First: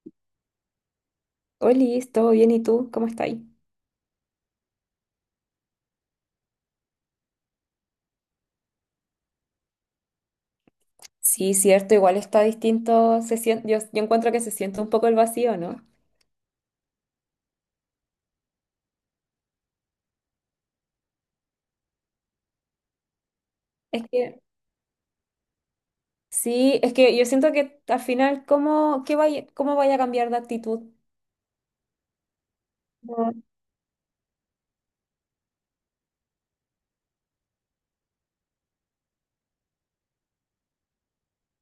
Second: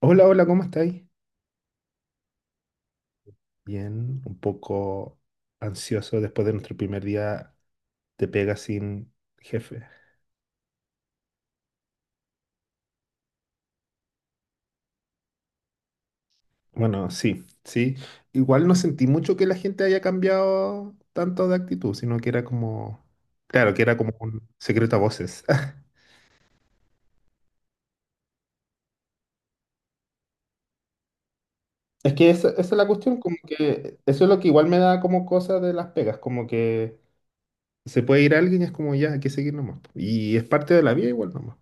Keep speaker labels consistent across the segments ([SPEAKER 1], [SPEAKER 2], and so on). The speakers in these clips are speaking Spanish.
[SPEAKER 1] Hola, hola, ¿cómo estáis?
[SPEAKER 2] Oli, ¿todo bien? ¿Y tú? ¿Cómo estás?
[SPEAKER 1] Bien, un poco ansioso después de nuestro primer día de pega sin jefe.
[SPEAKER 2] Sí, cierto, igual está distinto, yo encuentro que se siente un poco el vacío, ¿no?
[SPEAKER 1] Bueno, sí, sí. Igual no sentí mucho que la gente haya cambiado tanto de actitud, sino que era como, claro, que era
[SPEAKER 2] Es
[SPEAKER 1] como
[SPEAKER 2] que,
[SPEAKER 1] un secreto a voces.
[SPEAKER 2] sí, es que yo siento que al final, ¿cómo vaya a cambiar de actitud?
[SPEAKER 1] Es que esa es la cuestión,
[SPEAKER 2] No.
[SPEAKER 1] como que eso es lo que igual me da como cosa de las pegas, como que se puede ir alguien y es como ya, hay que seguir nomás. Y es parte de la vida igual nomás.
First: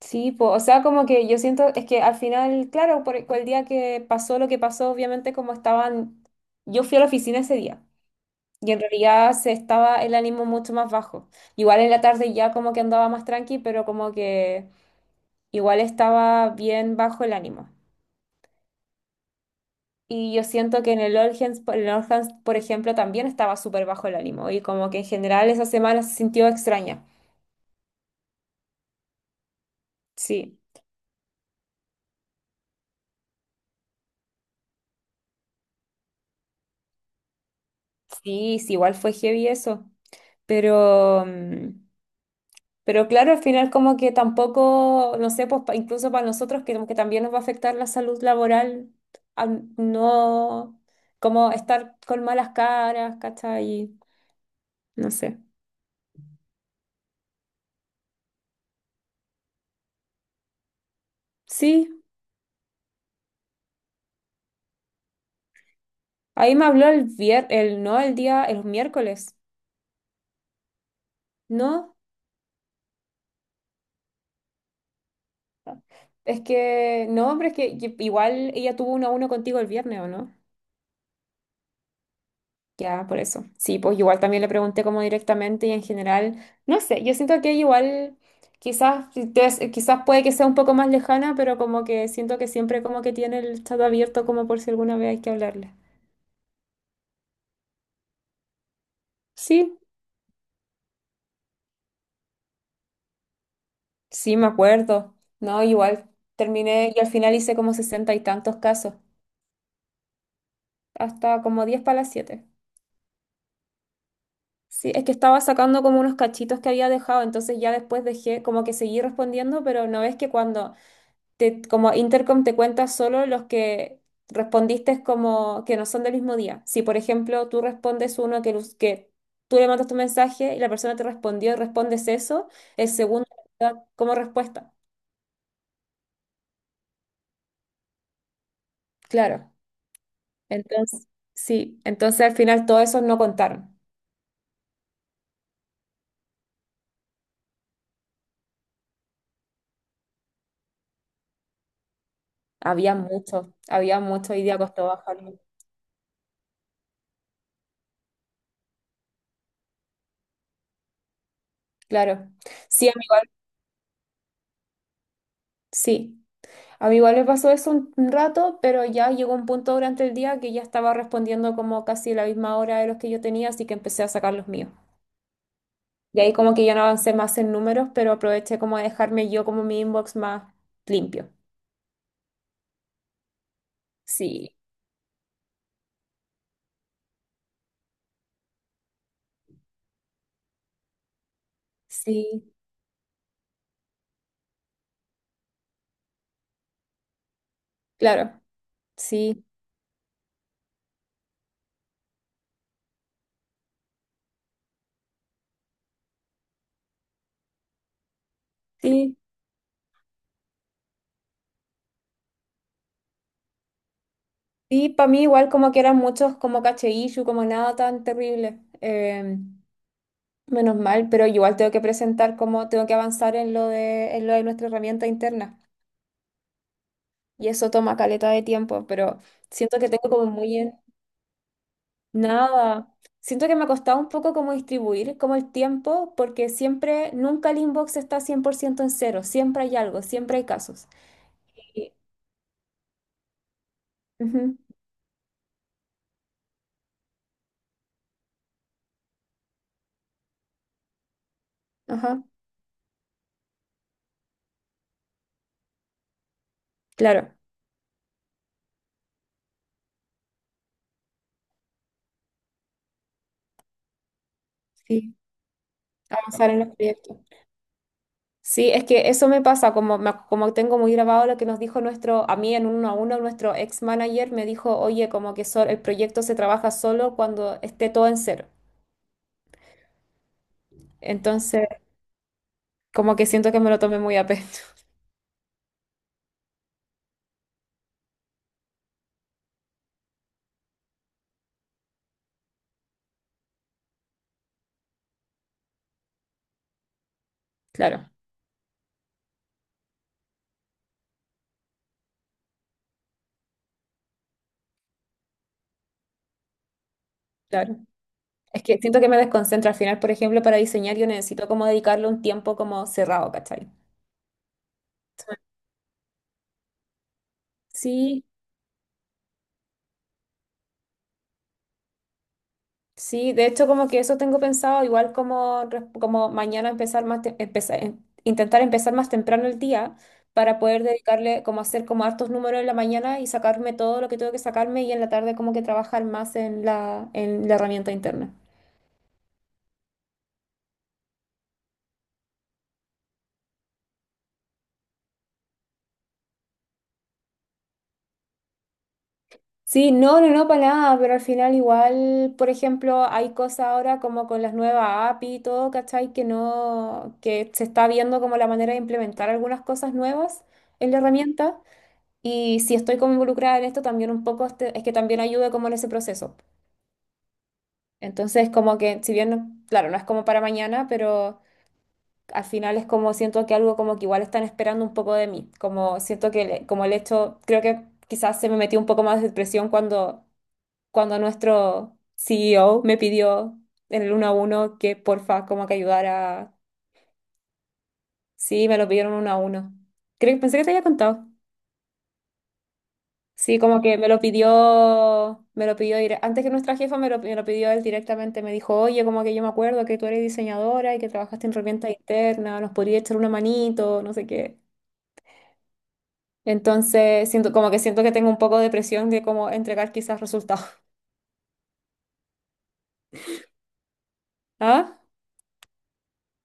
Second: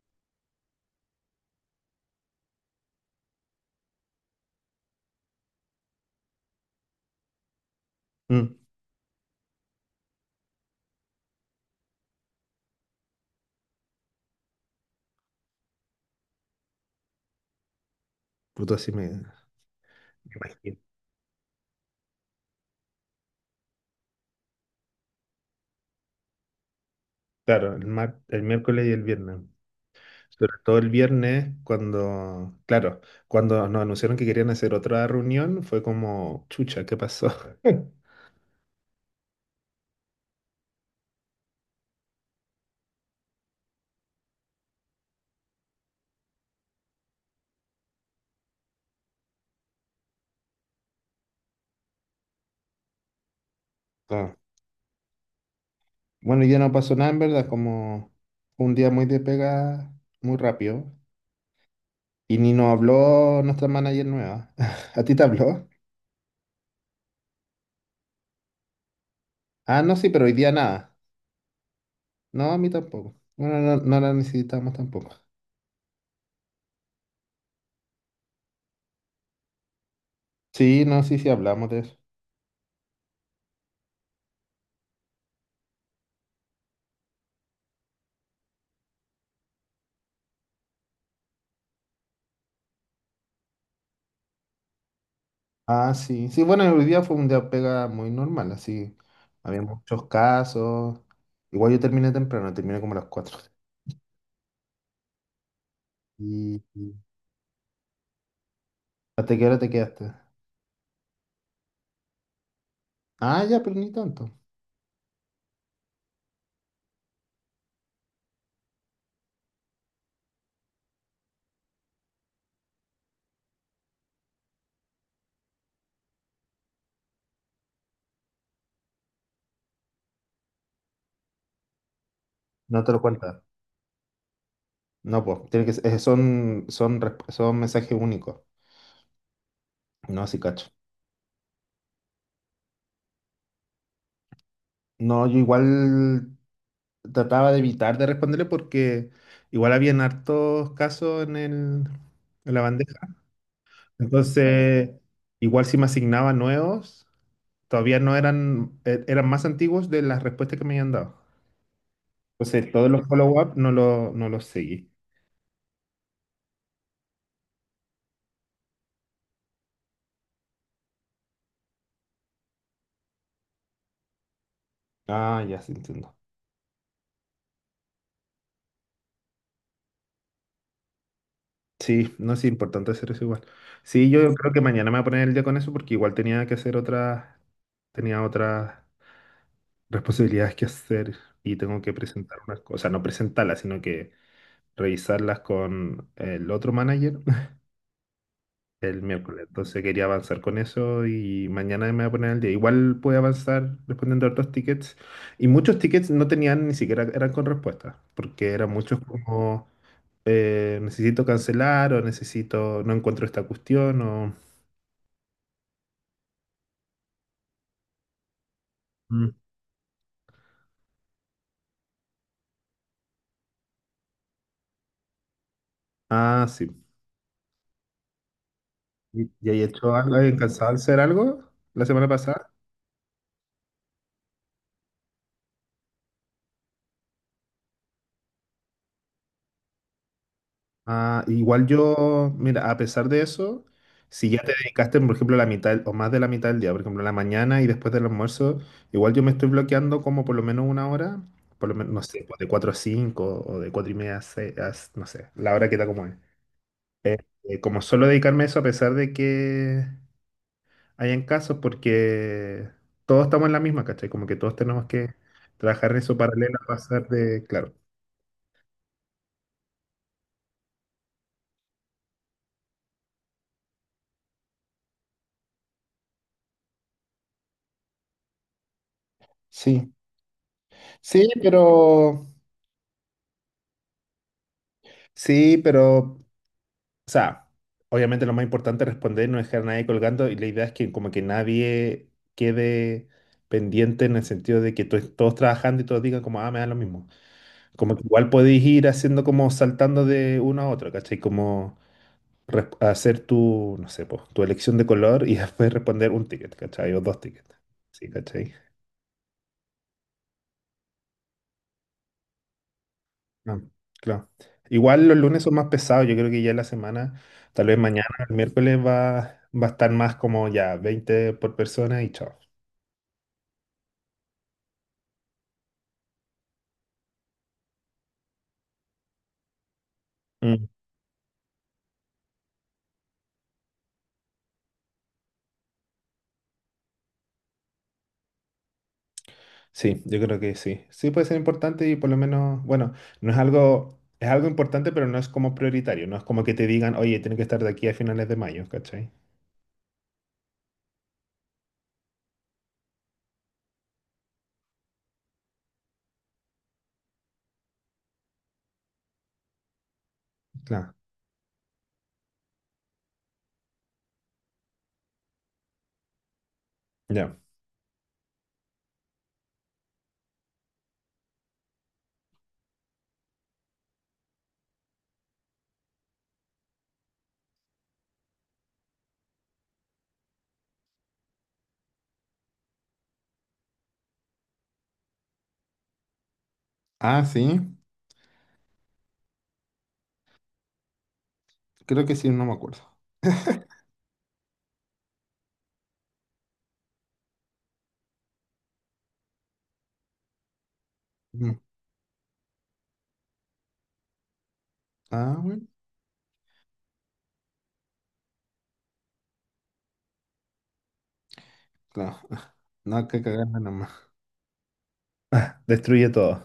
[SPEAKER 2] Sí, po, o sea, como que yo siento, es que al final, claro, por el día que pasó lo que pasó, obviamente como estaban, yo fui a la oficina ese día
[SPEAKER 1] Mm,
[SPEAKER 2] y en realidad se estaba el ánimo mucho más bajo. Igual en la tarde ya como que andaba más tranqui, pero como que igual estaba bien bajo el ánimo.
[SPEAKER 1] puto, así me
[SPEAKER 2] Y yo
[SPEAKER 1] imagino.
[SPEAKER 2] siento que en el All Hands, en el All, por ejemplo, también estaba súper bajo el ánimo y como que en general esa semana se sintió extraña.
[SPEAKER 1] Claro, el miércoles y el viernes. Sobre
[SPEAKER 2] Sí,
[SPEAKER 1] todo el viernes, cuando, claro, cuando nos anunciaron que querían hacer otra reunión, fue como, chucha, ¿qué pasó?
[SPEAKER 2] sí, igual fue heavy eso. Pero, pero claro, al final como que tampoco, no sé, pues incluso para nosotros que como que también nos va a afectar la salud laboral, al no, como estar con malas caras, ¿cachai?
[SPEAKER 1] Claro.
[SPEAKER 2] No sé.
[SPEAKER 1] Bueno, ya no pasó nada, en verdad, como fue un día muy de pega, muy rápido.
[SPEAKER 2] Sí,
[SPEAKER 1] Y ni nos habló nuestra manager nueva. ¿A ti te habló?
[SPEAKER 2] ahí me habló el vier, el no, el día, el miércoles.
[SPEAKER 1] Ah, no, sí, pero hoy día nada.
[SPEAKER 2] No,
[SPEAKER 1] No, a mí tampoco. Bueno, no, no la necesitamos tampoco.
[SPEAKER 2] es que, no, pero es que igual ella tuvo uno a uno contigo el viernes, ¿o no?
[SPEAKER 1] Sí, no, sí, sí, hablamos de eso.
[SPEAKER 2] Ya, por eso. Sí, pues igual también le pregunté como directamente y en general, no sé, yo siento que igual quizás, si te- quizás puede que sea un poco más lejana, pero como que siento que siempre como que tiene el chat abierto como por si alguna vez hay que hablarle.
[SPEAKER 1] Ah, sí. Sí, bueno, hoy día fue un día pega muy normal, así. Había
[SPEAKER 2] Sí,
[SPEAKER 1] muchos casos. Igual yo terminé temprano, terminé como a las cuatro.
[SPEAKER 2] sí, me acuerdo. No, igual
[SPEAKER 1] ¿Y
[SPEAKER 2] terminé y al final hice como sesenta y tantos casos,
[SPEAKER 1] hasta qué hora te quedaste?
[SPEAKER 2] hasta como diez para las siete.
[SPEAKER 1] Ah, ya, pero ni tanto.
[SPEAKER 2] Sí, es que estaba sacando como unos cachitos que había dejado, entonces ya después dejé, como que seguí respondiendo, pero no es que cuando te, como Intercom te cuenta solo los que respondiste como que no son del mismo día. Si, por ejemplo, tú respondes uno que tú le mandas tu mensaje y la persona te respondió y respondes eso,
[SPEAKER 1] No
[SPEAKER 2] el
[SPEAKER 1] te lo
[SPEAKER 2] segundo
[SPEAKER 1] cuentas.
[SPEAKER 2] da como respuesta.
[SPEAKER 1] No, pues, tiene que son mensajes únicos.
[SPEAKER 2] Claro.
[SPEAKER 1] No, sí, cacho.
[SPEAKER 2] Entonces, sí, entonces al final todos esos no contaron.
[SPEAKER 1] No, yo igual trataba de evitar de responderle porque igual habían hartos casos en en la bandeja.
[SPEAKER 2] Había muchos y día costó
[SPEAKER 1] Entonces,
[SPEAKER 2] bajarlo.
[SPEAKER 1] igual si me asignaban nuevos todavía no eran más antiguos de las respuestas que me habían dado.
[SPEAKER 2] Claro.
[SPEAKER 1] Entonces,
[SPEAKER 2] Sí,
[SPEAKER 1] todos los
[SPEAKER 2] amigo,
[SPEAKER 1] follow-up no los seguí.
[SPEAKER 2] sí. A mí igual me pasó eso un rato, pero ya llegó un punto durante el día que ya estaba respondiendo como casi la misma hora de los que yo tenía, así que empecé a sacar los míos.
[SPEAKER 1] Ah, ya, sí entiendo.
[SPEAKER 2] Y ahí como que ya no avancé más en números, pero aproveché como a dejarme yo como mi inbox más limpio.
[SPEAKER 1] Sí, no es importante hacer eso igual. Sí, yo creo
[SPEAKER 2] Sí,
[SPEAKER 1] que mañana me voy a poner el día con eso porque igual tenía que hacer tenía otras responsabilidades que hacer y tengo que presentar
[SPEAKER 2] sí,
[SPEAKER 1] unas cosas, no presentarlas, sino que revisarlas con el otro manager
[SPEAKER 2] claro,
[SPEAKER 1] el
[SPEAKER 2] sí,
[SPEAKER 1] miércoles. Entonces quería avanzar con eso y mañana me voy a poner al día. Igual pude avanzar respondiendo a otros tickets. Y muchos tickets no tenían ni siquiera, eran con respuesta porque eran muchos
[SPEAKER 2] sí.
[SPEAKER 1] como necesito cancelar o necesito, no encuentro esta cuestión o...
[SPEAKER 2] Y para mí igual como que eran muchos como caché issue, como nada tan terrible.
[SPEAKER 1] Mm.
[SPEAKER 2] Menos mal, pero igual tengo que presentar como tengo que avanzar en en lo de nuestra herramienta interna.
[SPEAKER 1] Ah, sí.
[SPEAKER 2] Y eso toma caleta de tiempo, pero
[SPEAKER 1] Y ahí
[SPEAKER 2] siento que
[SPEAKER 1] hecho
[SPEAKER 2] tengo
[SPEAKER 1] algo?
[SPEAKER 2] como muy
[SPEAKER 1] ¿Alcanzado a
[SPEAKER 2] en
[SPEAKER 1] hacer algo la semana pasada?
[SPEAKER 2] nada. Siento que me ha costado un poco como distribuir como el tiempo, porque siempre, nunca el inbox está 100% en cero, siempre hay algo, siempre hay casos.
[SPEAKER 1] Ah, igual
[SPEAKER 2] Y-
[SPEAKER 1] yo, mira, a pesar de eso, si ya te
[SPEAKER 2] ujú,
[SPEAKER 1] dedicaste, por ejemplo, la mitad o más de la mitad del día, por ejemplo, en la mañana y después del almuerzo, igual yo me estoy bloqueando como por lo menos una hora, por lo menos, no
[SPEAKER 2] ajá,
[SPEAKER 1] sé, pues, de 4 a 5 o de 4 y media a 6, no sé, la hora que está como es. Eh,
[SPEAKER 2] claro,
[SPEAKER 1] como solo dedicarme a eso a pesar de que hayan casos, porque todos estamos en la misma, ¿cachai? Como que todos tenemos que
[SPEAKER 2] sí.
[SPEAKER 1] trabajar en eso
[SPEAKER 2] Avanzar
[SPEAKER 1] paralelo
[SPEAKER 2] en
[SPEAKER 1] a
[SPEAKER 2] los
[SPEAKER 1] pasar
[SPEAKER 2] proyectos.
[SPEAKER 1] de, claro.
[SPEAKER 2] Sí, es que eso me pasa, como, como tengo muy grabado lo que nos dijo nuestro, a mí en uno a uno, nuestro ex manager me dijo, oye, como que el proyecto se trabaja solo cuando esté todo en cero.
[SPEAKER 1] Sí, sí,
[SPEAKER 2] Entonces,
[SPEAKER 1] pero...
[SPEAKER 2] como que siento que me lo tomé muy a pecho.
[SPEAKER 1] Sí, pero o sea, obviamente lo más importante es responder, no dejar a nadie colgando y la idea es que como que nadie quede pendiente en el sentido de que todos trabajando y todos digan como, ah, me da lo mismo. Como que
[SPEAKER 2] Claro,
[SPEAKER 1] igual podéis ir haciendo como saltando de uno a otro, ¿cachai? Como hacer tu, no sé, pues, tu elección de color y después responder un ticket, ¿cachai? O dos tickets.
[SPEAKER 2] claro.
[SPEAKER 1] Sí, ¿cachai?
[SPEAKER 2] Es que siento que me desconcentra al final, por ejemplo, para diseñar yo necesito como dedicarle un tiempo como cerrado,
[SPEAKER 1] Ah,
[SPEAKER 2] ¿cachai?
[SPEAKER 1] claro. Igual los lunes son más pesados, yo creo que ya la semana... Tal vez mañana,
[SPEAKER 2] Sí,
[SPEAKER 1] el miércoles, va a estar más como ya 20 por persona y chao.
[SPEAKER 2] sí, de hecho como que eso tengo pensado, igual como, como mañana empezar más, empezar, intentar empezar más temprano el día para
[SPEAKER 1] Mm,
[SPEAKER 2] poder dedicarle, como hacer como hartos números en la mañana y sacarme todo lo que tengo que sacarme y en la tarde como que trabajar más en en la herramienta interna.
[SPEAKER 1] sí, yo creo que sí. Sí puede ser importante y por lo menos, bueno, no es algo, es algo importante, pero no es como prioritario. No es como que te digan, oye, tiene que estar de aquí a finales de mayo, ¿cachai?
[SPEAKER 2] Sí, no, no, no, para nada, pero al final igual, por ejemplo, hay cosas ahora como con las nuevas API y todo, ¿cachai? Que no, que se está viendo como la manera de implementar algunas cosas nuevas en
[SPEAKER 1] Claro.
[SPEAKER 2] la herramienta. Y si estoy como involucrada en esto, también un poco es que también ayude como en ese proceso.
[SPEAKER 1] Ya.
[SPEAKER 2] Entonces, como que, si bien, claro, no es como para mañana, pero al final es como siento que algo como que igual están esperando un poco de mí. Como siento que, como el hecho, creo que quizás se me metió un poco más de presión cuando nuestro CEO me pidió en el uno a uno que porfa como que ayudara.
[SPEAKER 1] Ah, sí.
[SPEAKER 2] Sí, me lo pidieron uno a uno. Creo que pensé que te había contado.
[SPEAKER 1] Creo que sí, no me acuerdo.
[SPEAKER 2] Sí, como que me lo pidió antes que nuestra jefa me lo pidió él directamente, me dijo, oye, como que yo me acuerdo que tú eres diseñadora y que trabajaste en
[SPEAKER 1] Mm.
[SPEAKER 2] herramienta interna, nos podrías echar una manito, no sé qué.
[SPEAKER 1] Ah, bueno.
[SPEAKER 2] Entonces, siento como que siento que tengo un poco de presión de como entregar quizás resultados.
[SPEAKER 1] Claro. No hay que cagarla nomás.
[SPEAKER 2] ¿Ah?
[SPEAKER 1] Destruye todo.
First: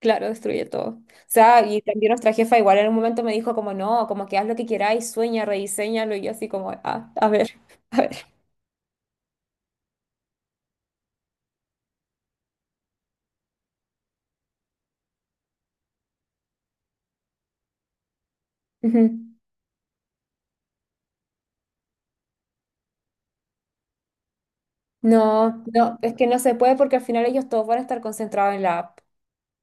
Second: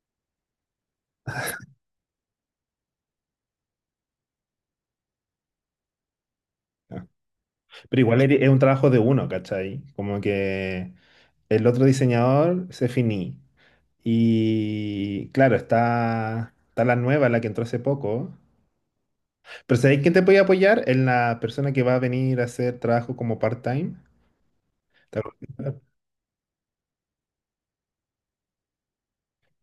[SPEAKER 2] Claro, destruye todo. O sea, y también nuestra jefa igual en un momento me dijo como, no, como que haz lo que queráis, sueña, rediseñalo, y yo así como,
[SPEAKER 1] Ya.
[SPEAKER 2] ah, a ver, a
[SPEAKER 1] Pero
[SPEAKER 2] ver.
[SPEAKER 1] igual es un trabajo de uno, ¿cachai? Como que el otro diseñador se finí. Y claro, está la nueva, la que entró hace poco.
[SPEAKER 2] Ujú.
[SPEAKER 1] Pero ¿sabéis quién te puede apoyar? Es la persona que va a venir a hacer trabajo como part-time. ¿Te
[SPEAKER 2] No,
[SPEAKER 1] acuerdas?
[SPEAKER 2] no, es que no se puede porque al final ellos todos van a estar concentrados en la app.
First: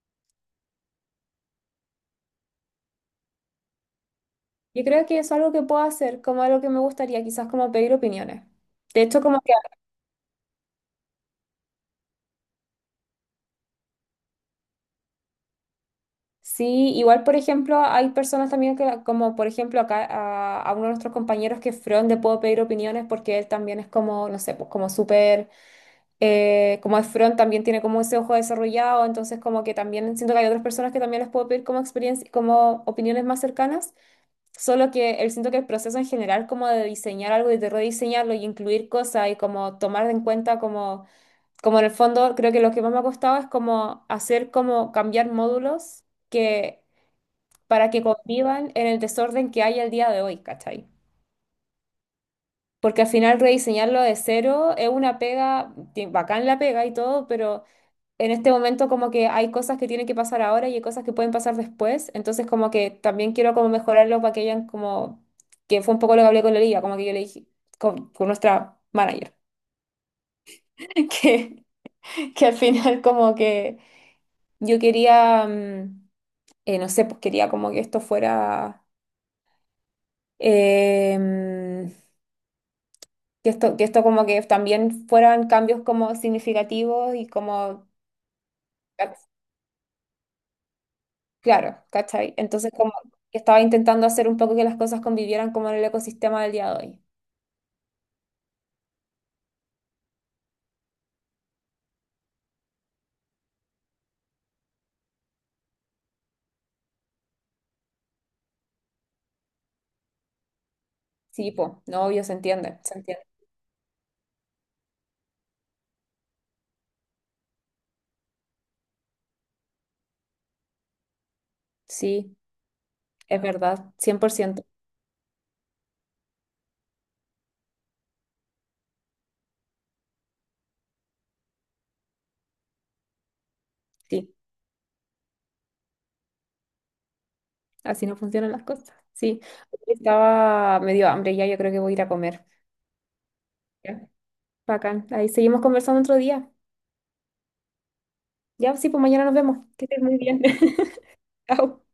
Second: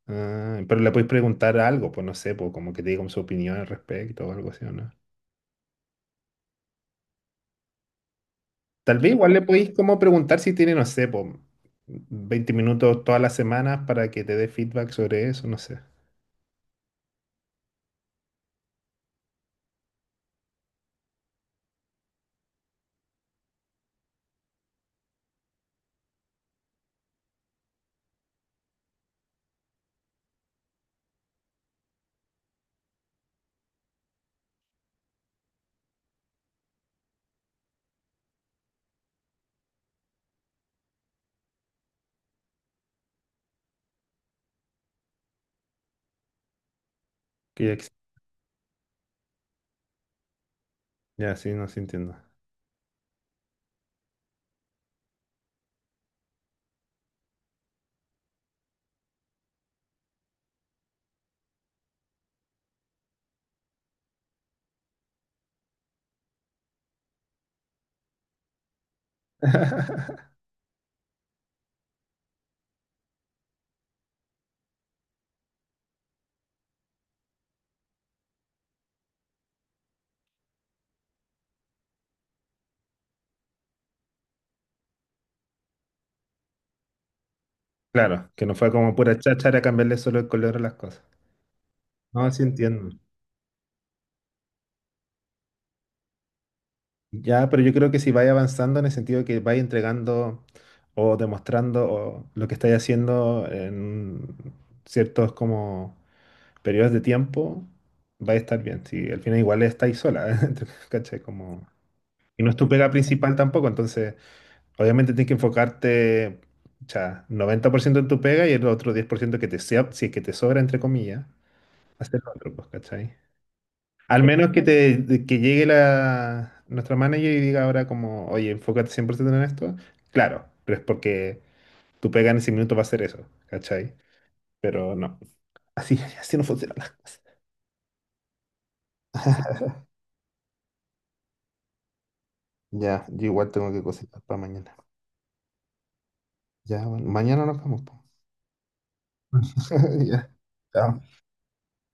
[SPEAKER 1] Ah, pero le podéis preguntar algo, pues no sé, pues como que te diga como su opinión al respecto o algo así, ¿o
[SPEAKER 2] Yo
[SPEAKER 1] no?
[SPEAKER 2] creo que eso es algo que puedo hacer, como algo que me gustaría, quizás como pedir opiniones.
[SPEAKER 1] Tal
[SPEAKER 2] De
[SPEAKER 1] vez
[SPEAKER 2] hecho,
[SPEAKER 1] igual
[SPEAKER 2] como
[SPEAKER 1] le
[SPEAKER 2] que
[SPEAKER 1] podéis como preguntar si tiene, no sé, pues 20 minutos todas las semanas para que te dé feedback sobre eso, no sé.
[SPEAKER 2] sí, igual por ejemplo, hay personas también que, como por ejemplo acá a uno de nuestros compañeros que es Fron, le puedo pedir opiniones porque él también es como, no sé, pues como súper como es front también tiene como ese ojo desarrollado, entonces como que también siento que hay otras personas que también les puedo pedir como experiencia, como opiniones más cercanas, solo que él siento que el proceso en general como de diseñar algo y de rediseñarlo y incluir cosas y como tomar en cuenta como, como en el fondo creo que lo que más me ha costado es como hacer como cambiar módulos que
[SPEAKER 1] Que ya, ex-
[SPEAKER 2] para que convivan en el desorden que hay al día de hoy, ¿cachai?
[SPEAKER 1] ya, sí, no, sí entiendo.
[SPEAKER 2] Porque al final rediseñarlo de cero es una pega, bacán la pega y todo, pero en este momento como que hay cosas que tienen que pasar ahora y hay cosas que pueden pasar después, entonces como que también quiero como mejorarlo para que hayan como, que fue un poco lo que hablé con la liga, como que yo le dije, con nuestra manager, que, que al final como que yo quería, no sé, pues quería como que esto fuera, em, que esto como que también fueran cambios como significativos y como...
[SPEAKER 1] Claro, que no fue como pura cháchara cambiarle solo el color a las cosas.
[SPEAKER 2] Claro,
[SPEAKER 1] No,
[SPEAKER 2] ¿cachai?
[SPEAKER 1] sí
[SPEAKER 2] Entonces,
[SPEAKER 1] entiendo.
[SPEAKER 2] como que estaba intentando hacer un poco que las cosas convivieran como en el ecosistema del día de hoy.
[SPEAKER 1] Ya, pero yo creo que si vais avanzando en el sentido de que vais entregando o demostrando o lo que estáis haciendo en ciertos como periodos de tiempo, va a estar bien. Si al final igual estáis sola, ¿cachai?
[SPEAKER 2] Sí,
[SPEAKER 1] Como...
[SPEAKER 2] po, no, obvio, se
[SPEAKER 1] Y no es tu
[SPEAKER 2] entiende,
[SPEAKER 1] pega
[SPEAKER 2] se entiende.
[SPEAKER 1] principal tampoco, entonces obviamente tienes que enfocarte, ya, 90% en tu pega y el otro 10% que te sea, si es que te sobra, entre comillas, hacer lo
[SPEAKER 2] Sí,
[SPEAKER 1] otro, pues, ¿cachai?
[SPEAKER 2] es verdad, cien
[SPEAKER 1] Al
[SPEAKER 2] por
[SPEAKER 1] menos que
[SPEAKER 2] ciento.
[SPEAKER 1] te que llegue la nuestra manager y diga ahora como, oye, enfócate 100% en esto. Claro, pero es porque tu pega en ese minuto va a ser eso, ¿cachai?
[SPEAKER 2] Sí,
[SPEAKER 1] Pero no. Así, así no funcionan las cosas.
[SPEAKER 2] así no funcionan las cosas, sí. Estaba medio hambre ya, yo creo que voy a ir a comer.
[SPEAKER 1] Ya, yo igual tengo que
[SPEAKER 2] Ya.
[SPEAKER 1] cocinar para mañana.
[SPEAKER 2] Bacán, ahí seguimos conversando otro día.
[SPEAKER 1] Ya, bueno, mañana nos vemos. Po.
[SPEAKER 2] Ya, sí, pues mañana nos vemos. Que estés muy
[SPEAKER 1] Ya.
[SPEAKER 2] bien.
[SPEAKER 1] Chao.
[SPEAKER 2] Chao.